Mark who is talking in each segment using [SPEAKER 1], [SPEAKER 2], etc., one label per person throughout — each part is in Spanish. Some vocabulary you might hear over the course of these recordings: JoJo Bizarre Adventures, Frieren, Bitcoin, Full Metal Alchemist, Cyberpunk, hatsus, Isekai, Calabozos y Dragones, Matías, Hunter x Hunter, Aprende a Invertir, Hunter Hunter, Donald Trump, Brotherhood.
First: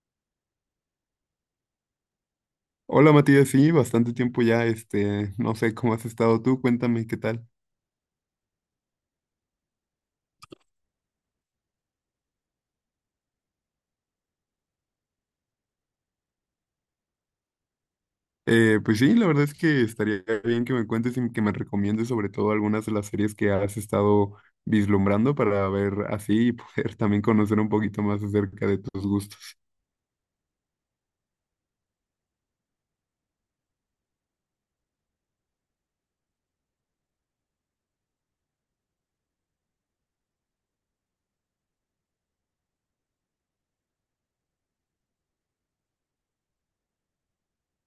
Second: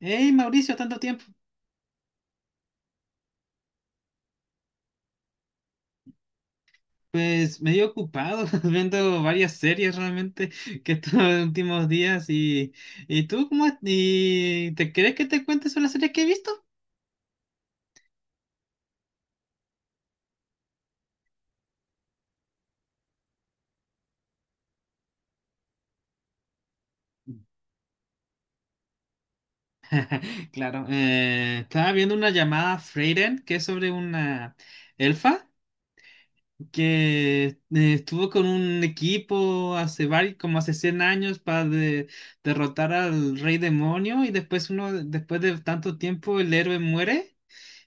[SPEAKER 1] Hey Mauricio, tanto tiempo.
[SPEAKER 2] Hola Matías, sí, bastante tiempo ya, no sé cómo has estado tú, cuéntame qué tal.
[SPEAKER 1] Pues medio ocupado viendo varias series realmente, que estos últimos días. Y tú ¿y te crees que te cuentes sobre las series que he visto?
[SPEAKER 2] Pues sí, la verdad es que estaría bien que me cuentes y que me recomiendes sobre todo algunas de las series que has estado vislumbrando para ver así y poder también conocer un poquito más acerca de tus gustos.
[SPEAKER 1] Claro, estaba viendo una llamada Freyren, que es sobre una elfa que estuvo con un equipo hace varios, como hace 100 años, para derrotar al rey demonio. Y después uno, después de tanto tiempo el héroe muere,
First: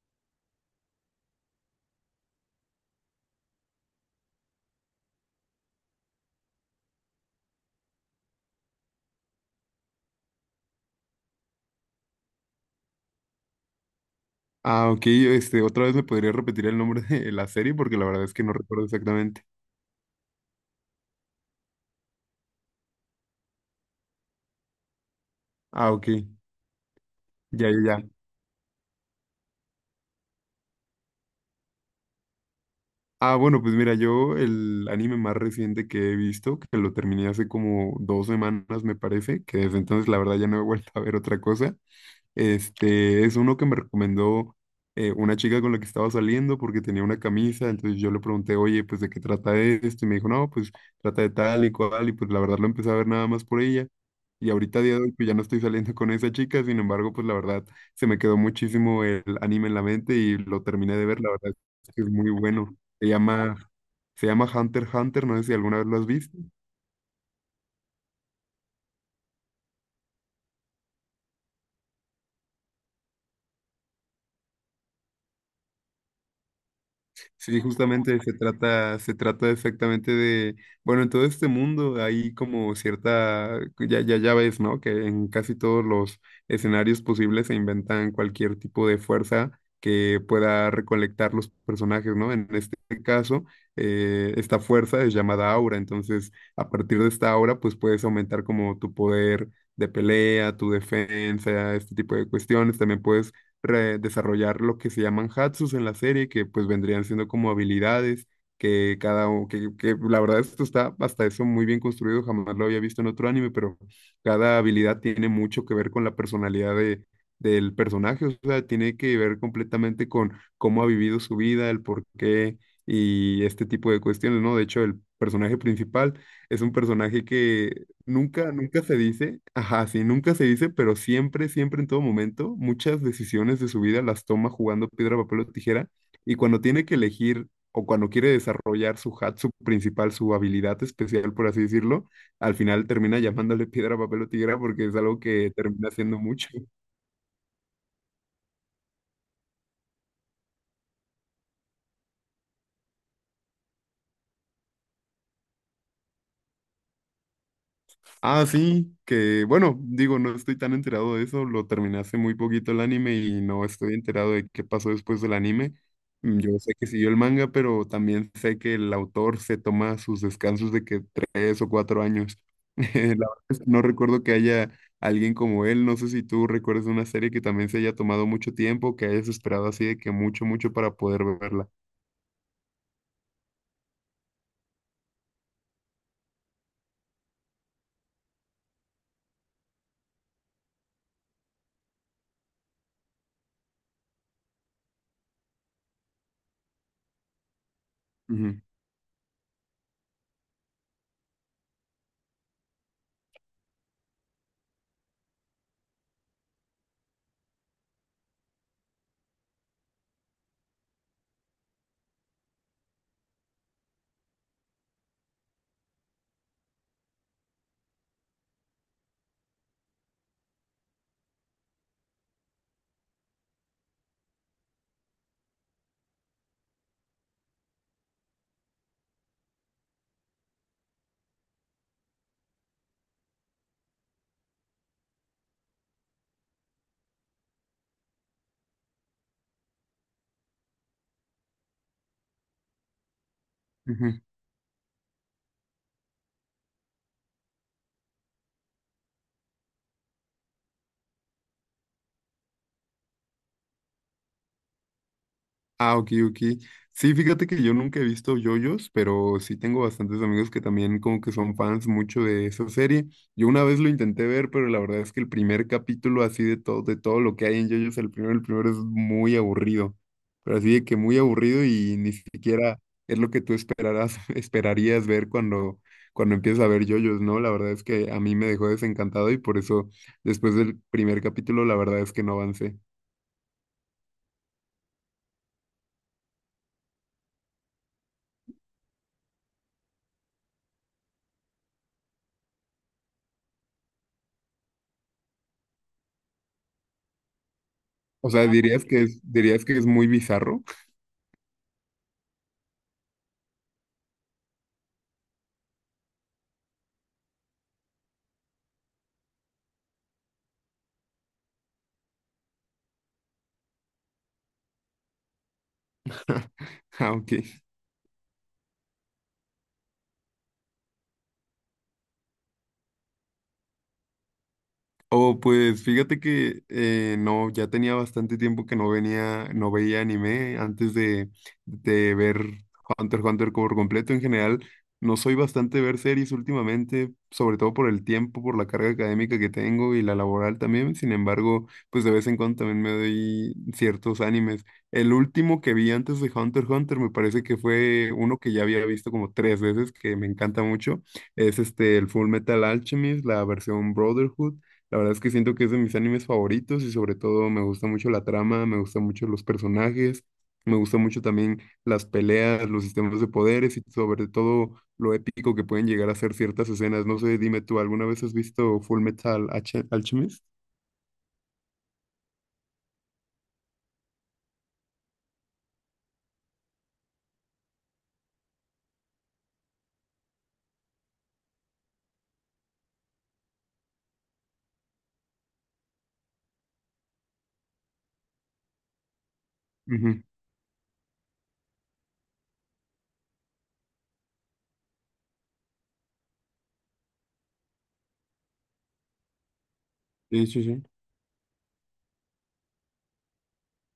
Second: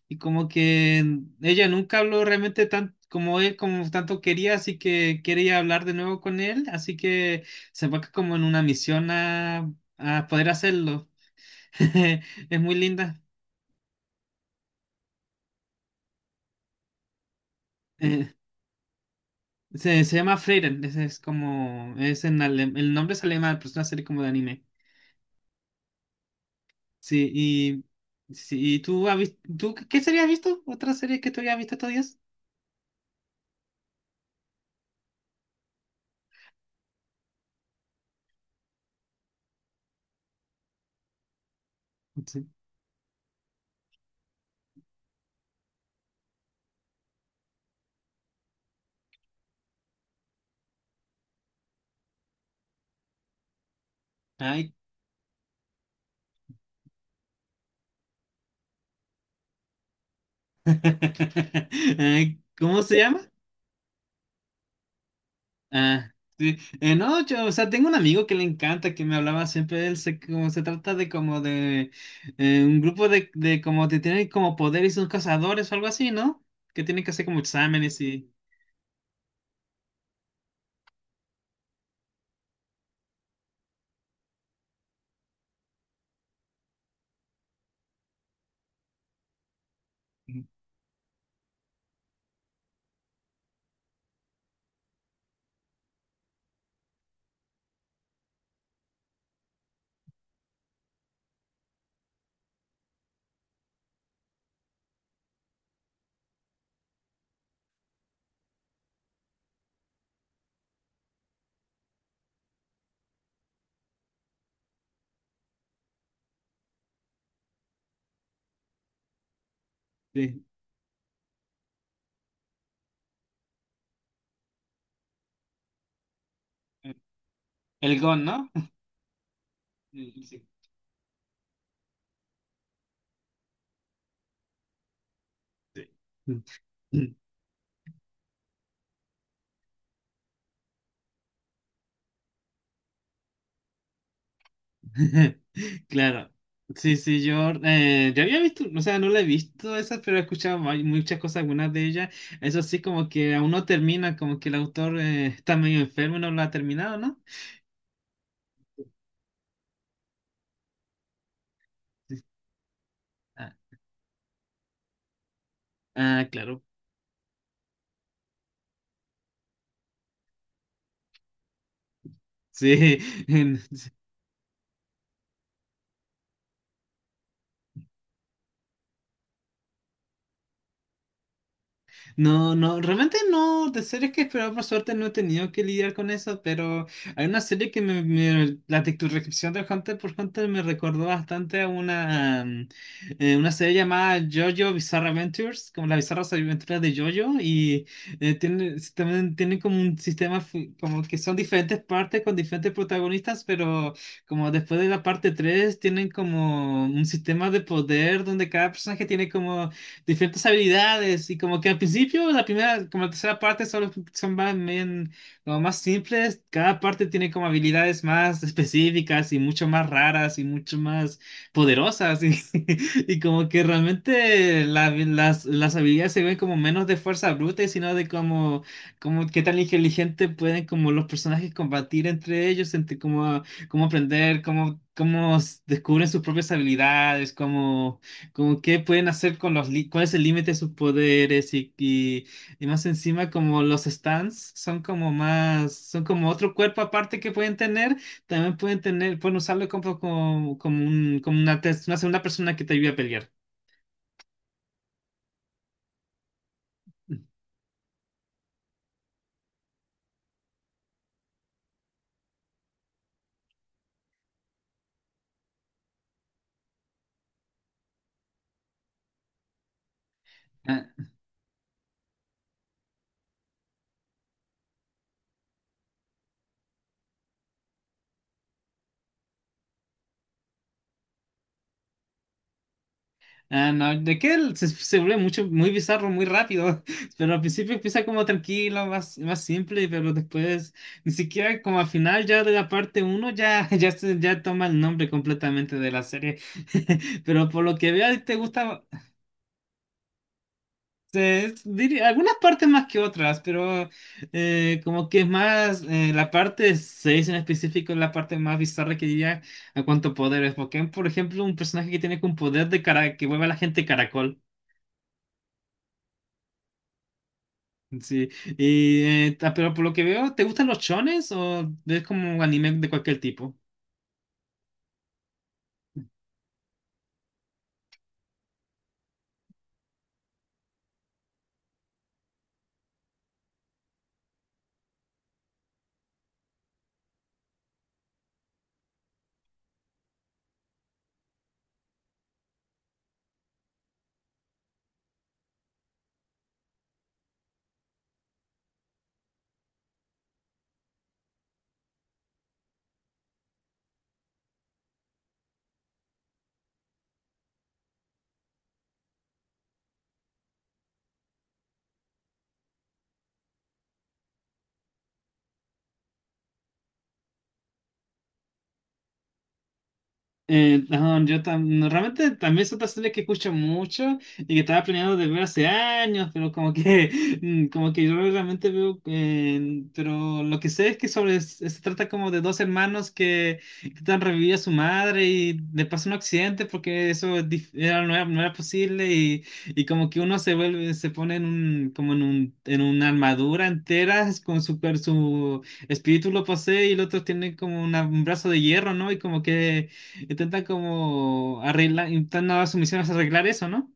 [SPEAKER 1] y como que ella nunca habló realmente tan como él, como tanto quería, así que quería hablar de nuevo con él, así que se va como en una misión a poder hacerlo. Es muy linda.
[SPEAKER 2] Ah, ok, otra vez me podría repetir el nombre de la serie porque la verdad
[SPEAKER 1] Eh,
[SPEAKER 2] es que no recuerdo exactamente.
[SPEAKER 1] se llama Frieren. Ese es como, es en el nombre es alemán, pero es una serie como de anime.
[SPEAKER 2] Ah, ok,
[SPEAKER 1] Sí,
[SPEAKER 2] ya, ya,
[SPEAKER 1] y,
[SPEAKER 2] ya.
[SPEAKER 1] sí, ¿y tú, tú qué serie has visto? ¿Otra serie que tú hayas visto estos días?
[SPEAKER 2] Ah, bueno, pues mira, yo el anime más reciente que he visto, que lo terminé hace como 2 semanas, me parece, que desde entonces la verdad ya no he vuelto a ver otra cosa,
[SPEAKER 1] Sí.
[SPEAKER 2] es uno que me recomendó una chica con la que estaba saliendo porque tenía una camisa, entonces yo le pregunté, oye, pues ¿de qué trata esto? Y me dijo, no, pues trata de tal y cual, y pues la verdad lo empecé a ver nada más por ella. Y
[SPEAKER 1] Ay.
[SPEAKER 2] ahorita a día de hoy pues ya no estoy saliendo con esa chica, sin embargo, pues la verdad se me quedó muchísimo el anime en la mente y lo terminé de ver, la verdad es que es muy
[SPEAKER 1] Ay,
[SPEAKER 2] bueno.
[SPEAKER 1] ¿cómo se
[SPEAKER 2] Se
[SPEAKER 1] llama?
[SPEAKER 2] llama, se llama Hunter x Hunter, no sé si alguna vez lo has
[SPEAKER 1] Ah,
[SPEAKER 2] visto.
[SPEAKER 1] sí. No, yo, o sea, tengo un amigo que le encanta, que me hablaba siempre de él, como se trata de como de un grupo de como que tienen como poder y son cazadores o algo así, ¿no? Que tienen que hacer como
[SPEAKER 2] Sí,
[SPEAKER 1] exámenes
[SPEAKER 2] justamente
[SPEAKER 1] y...
[SPEAKER 2] se trata exactamente de, bueno, en todo este mundo hay como cierta, ya, ya, ya ves, ¿no? Que en casi todos los escenarios posibles se inventan cualquier tipo de fuerza que pueda recolectar los personajes, ¿no? En este caso, esta fuerza es llamada aura, entonces a partir de esta aura, pues puedes aumentar como tu poder de pelea, tu defensa, este tipo de cuestiones, también puedes desarrollar lo que se llaman hatsus en la serie, que pues vendrían siendo como habilidades que cada u- que la verdad esto está hasta eso muy bien construido, jamás lo había visto en otro anime, pero cada habilidad tiene mucho que ver con la personalidad de del personaje, o sea, tiene que ver completamente con
[SPEAKER 1] Sí.
[SPEAKER 2] cómo ha vivido su vida, el por qué y este tipo de cuestiones, ¿no? De hecho, el personaje principal es un personaje que
[SPEAKER 1] El GON, ¿no?
[SPEAKER 2] Nunca, nunca se dice, ajá, sí,
[SPEAKER 1] Sí,
[SPEAKER 2] nunca se
[SPEAKER 1] sí.
[SPEAKER 2] dice, pero siempre, siempre en todo momento, muchas decisiones de su vida las toma jugando piedra, papel o tijera, y cuando tiene que
[SPEAKER 1] Sí.
[SPEAKER 2] elegir o cuando quiere desarrollar su principal, su habilidad especial, por así decirlo, al final termina llamándole piedra, papel o tijera porque es algo que termina haciendo
[SPEAKER 1] Claro.
[SPEAKER 2] mucho.
[SPEAKER 1] Sí, sí, yo, yo había visto. O sea, no la he visto esas, pero he escuchado muchas cosas, algunas de ellas. Eso sí, como que aún no termina, como que el autor está medio enfermo y no lo ha terminado, ¿no?
[SPEAKER 2] Ah, sí, que bueno, digo, no estoy tan enterado de eso, lo terminé hace
[SPEAKER 1] Sí.
[SPEAKER 2] muy poquito el anime y no
[SPEAKER 1] Ah,
[SPEAKER 2] estoy enterado de qué pasó después del anime.
[SPEAKER 1] ah,
[SPEAKER 2] Yo
[SPEAKER 1] claro.
[SPEAKER 2] sé que siguió el manga, pero también sé que el autor se toma sus descansos de que 3 o 4 años.
[SPEAKER 1] Sí,
[SPEAKER 2] La verdad es que no recuerdo que haya alguien como él, no sé si tú recuerdas una serie que también se haya tomado mucho tiempo, que hayas esperado así de que mucho, mucho para poder verla.
[SPEAKER 1] No, no, realmente no, de series que esperaba, por suerte no he tenido que lidiar con eso. Pero hay una serie que la tu descripción de Hunter por Hunter me recordó bastante a una, una serie llamada JoJo Bizarre Adventures, como las bizarras aventuras de JoJo. Y
[SPEAKER 2] Ujú,
[SPEAKER 1] tiene, también tiene como un sistema como que son diferentes partes con diferentes protagonistas, pero como después de la parte 3 tienen como un sistema de poder donde cada personaje tiene como diferentes habilidades. Y como que al principio, la primera, como la tercera parte solo son más, bien, como más simples. Cada parte tiene como habilidades más específicas y mucho más raras y mucho más poderosas. Y como que realmente las habilidades se ven como menos de fuerza bruta, y sino de como, como qué tan inteligente pueden como los personajes combatir entre ellos, entre como cómo aprender, descubren sus propias habilidades, cómo como qué pueden hacer con los cuál es el límite de sus poderes. Y más encima como los
[SPEAKER 2] ujú.
[SPEAKER 1] stands son como más, son como otro cuerpo aparte que pueden tener, también pueden tener, pueden usarlo como un, como una, una segunda persona que te ayude a pelear.
[SPEAKER 2] Ah, ok, ok. Sí, fíjate que yo nunca he visto yoyos, pero sí tengo bastantes amigos que también como que son fans mucho de esa serie. Yo una vez lo intenté ver, pero la verdad es que el primer capítulo así de todo lo que hay en yoyos, el primero es muy aburrido. Pero así de que muy aburrido y ni siquiera es lo que tú esperarás, esperarías ver cuando, cuando empiezas a ver yoyos, ¿no? La verdad es que a mí me dejó desencantado y por eso después del primer capítulo la verdad es que no avancé.
[SPEAKER 1] Ah, no, de que él se vuelve mucho, muy bizarro, muy rápido. Pero al principio empieza como tranquilo, más simple, pero después, ni siquiera como al final ya de la parte uno ya, ya, ya toma el nombre completamente de la serie. Pero por lo que veo
[SPEAKER 2] O
[SPEAKER 1] te
[SPEAKER 2] sea, ah,
[SPEAKER 1] gusta,
[SPEAKER 2] dirías que es muy bizarro.
[SPEAKER 1] algunas partes más que otras. Pero como que es más, la parte 6 en específico es la parte más bizarra, que diría a cuanto poderes, porque por ejemplo un personaje que tiene un poder de cara que vuelve a la gente caracol.
[SPEAKER 2] Ah, ok.
[SPEAKER 1] Sí, y, pero por lo que veo, ¿te gustan los chones o ves como anime de cualquier tipo?
[SPEAKER 2] Oh, pues fíjate que no, ya tenía bastante tiempo que no venía, no veía anime antes de ver Hunter x Hunter por completo. En general, no soy bastante de ver series últimamente, sobre todo por el tiempo, por la carga académica que tengo y la laboral también. Sin embargo, pues de vez en cuando también me doy ciertos animes. El último que vi antes de Hunter x Hunter me parece que fue uno que ya había visto como tres veces, que me encanta mucho. Es este, el Full Metal Alchemist, la versión Brotherhood. La verdad es que siento que es de mis animes favoritos y sobre todo me gusta mucho la trama, me gustan mucho los personajes, me gusta mucho también las peleas, los sistemas de poderes y sobre todo lo épico que pueden llegar a ser ciertas escenas. No sé, dime tú, ¿alguna vez has visto Full Metal Alchemist?
[SPEAKER 1] No, yo no, realmente también es otra serie que escucho mucho y que estaba planeando de ver hace años, pero como que, como que yo realmente veo. Pero lo que sé es que sobre, se trata como de dos hermanos que están reviviendo a su madre y le pasa un accidente porque eso es era, no era posible. Y como que
[SPEAKER 2] Ujú.
[SPEAKER 1] uno se vuelve, se pone en un, como en un, en una armadura entera con su, su espíritu lo posee, y el otro tiene como un brazo de hierro, ¿no? Y como que
[SPEAKER 2] Sí,
[SPEAKER 1] intenta
[SPEAKER 2] sí, sí.
[SPEAKER 1] como arreglar, intentando su misión es arreglar eso, ¿no?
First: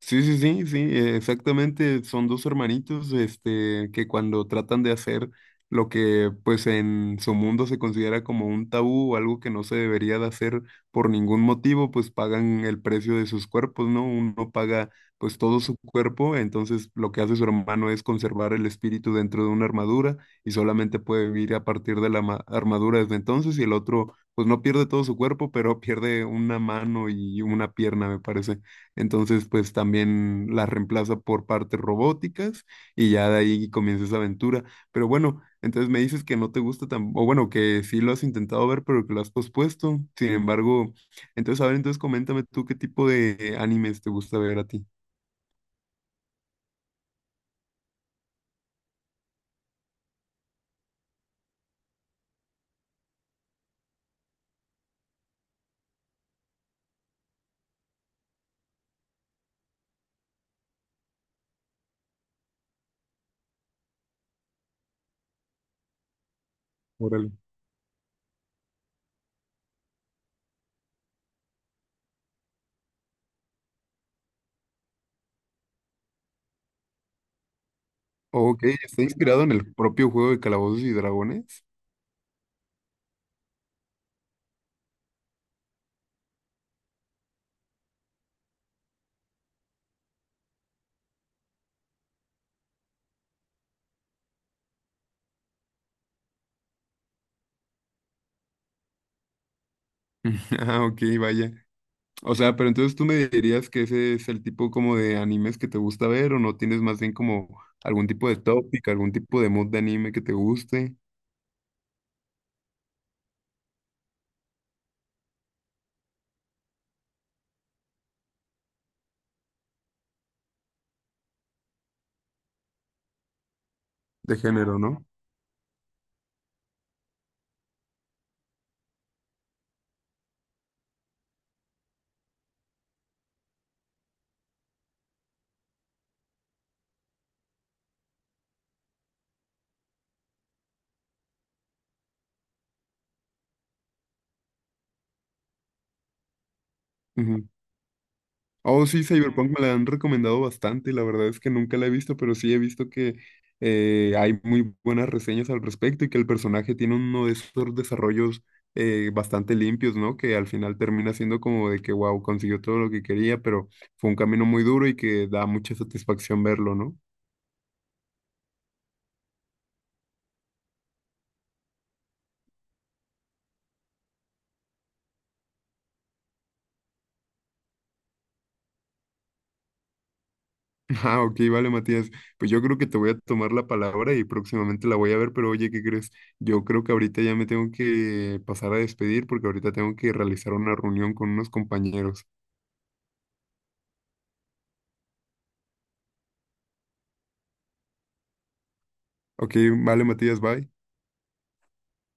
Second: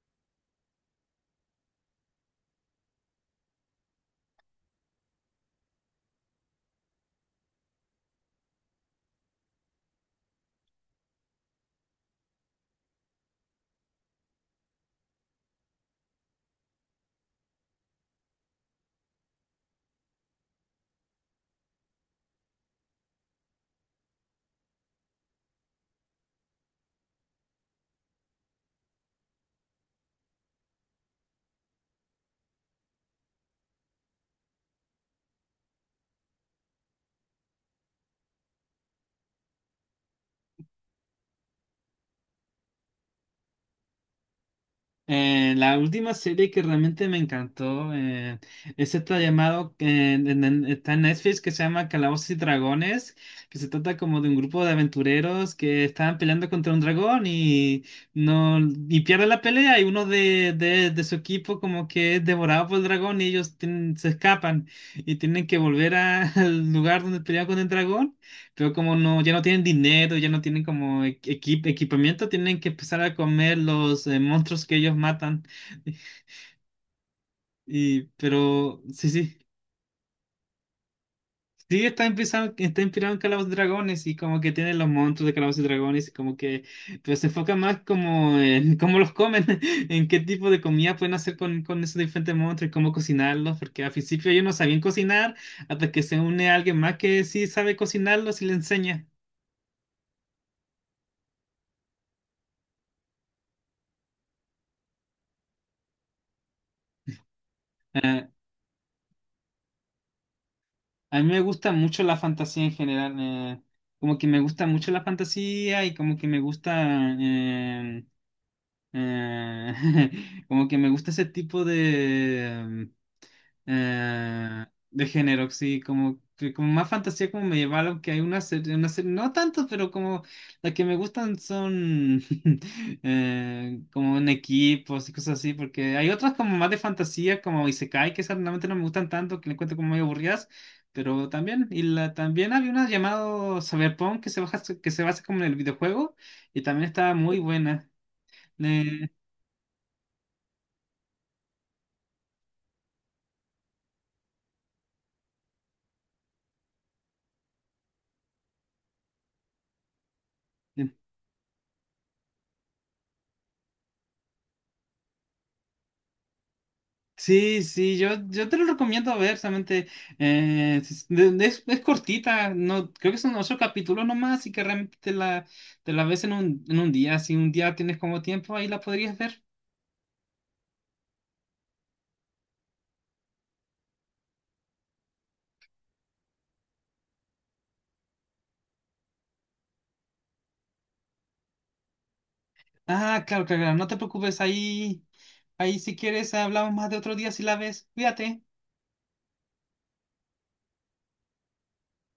[SPEAKER 2] Sí, sí, sí, sí, exactamente. Son dos hermanitos, que cuando tratan de hacer lo que, pues, en su mundo se considera como un tabú o algo que no se debería de hacer por ningún motivo, pues pagan el precio de sus cuerpos, ¿no? Uno paga, pues, todo su cuerpo, entonces lo que hace su hermano es conservar el espíritu dentro de una armadura y solamente puede vivir a partir de la armadura desde entonces y el otro, pues, no pierde todo su cuerpo, pero pierde una mano y una pierna, me parece. Entonces, pues también las reemplaza por partes robóticas y ya de ahí comienza esa aventura. Pero bueno, entonces me dices que no te gusta tan, o bueno, que sí lo has intentado ver, pero que lo has pospuesto. Sin embargo, entonces, a ver, entonces coméntame tú qué tipo de animes te gusta ver a ti.
[SPEAKER 1] La última serie que realmente me encantó es esta llamado que está en Netflix, que se llama Calabozos y Dragones. Que se trata como de un grupo de aventureros que estaban peleando contra un dragón, y no, y pierde la pelea. Y uno de su equipo como que es devorado por el dragón, y ellos tienen, se escapan y tienen que volver al lugar donde
[SPEAKER 2] Órale.
[SPEAKER 1] pelearon con el dragón. Pero como no, ya no tienen dinero, ya no tienen como equipamiento, tienen que empezar a comer los monstruos que ellos matan. Y,
[SPEAKER 2] Ok,
[SPEAKER 1] pero
[SPEAKER 2] está
[SPEAKER 1] sí, sí.
[SPEAKER 2] inspirado en el propio juego de Calabozos y Dragones.
[SPEAKER 1] Sí, está inspirado en Calabozos y Dragones, y como que tienen los monstruos de Calabozos y Dragones. Y como que, pero se enfoca más como en cómo los comen, en qué tipo de comida pueden hacer con esos diferentes monstruos y cómo cocinarlos, porque al principio ellos no sabían cocinar hasta que se une a alguien más que sí sabe cocinarlos y le enseña.
[SPEAKER 2] Ah, ok, vaya. O sea, pero entonces tú me dirías que ese es el tipo como de animes que te gusta ver o no tienes más bien como algún
[SPEAKER 1] Ah,
[SPEAKER 2] tipo de tópica, algún tipo de mood de anime que te guste,
[SPEAKER 1] a mí me gusta mucho la fantasía en general. Como que me gusta mucho la fantasía y como que me gusta, eh, como que me gusta ese tipo
[SPEAKER 2] de
[SPEAKER 1] eh,
[SPEAKER 2] género, ¿no?
[SPEAKER 1] de género, sí. Como, como más fantasía, como medieval. Aunque hay una serie, no tanto, pero como las que me gustan son como en equipos y cosas así. Porque hay otras como más de fantasía, como Isekai, que esas realmente no me gustan tanto, que le encuentro como muy aburridas. Pero también, y la, también había una llamado Cyberpunk que se baja, que se basa como en el videojuego, y también estaba muy
[SPEAKER 2] Ujú.
[SPEAKER 1] buena.
[SPEAKER 2] Oh, sí, Cyberpunk me la han recomendado bastante, la verdad es que nunca la he visto, pero sí he visto que hay muy buenas reseñas al respecto y que el personaje tiene uno de esos desarrollos bastante limpios, ¿no? Que al final
[SPEAKER 1] Eh,
[SPEAKER 2] termina siendo como de que, wow, consiguió todo lo que quería, pero fue un camino muy duro y que da mucha satisfacción verlo, ¿no?
[SPEAKER 1] Sí, sí, yo te lo recomiendo ver. Solamente es, es cortita, no, creo que son ocho capítulos nomás, así que realmente te la ves en un día. Si un día tienes como tiempo, ahí la podrías ver.
[SPEAKER 2] Ah, ok, vale, Matías. Pues yo creo que te voy a tomar la palabra y próximamente la voy a ver, pero oye, ¿qué crees? Yo creo que ahorita ya me tengo que pasar a despedir porque ahorita tengo que realizar una reunión con unos compañeros.
[SPEAKER 1] Ah, claro, claro, claro, no te preocupes. Ahí, ahí si quieres hablamos más de otro día si la ves. Cuídate.
[SPEAKER 2] Ok, vale, Matías, bye.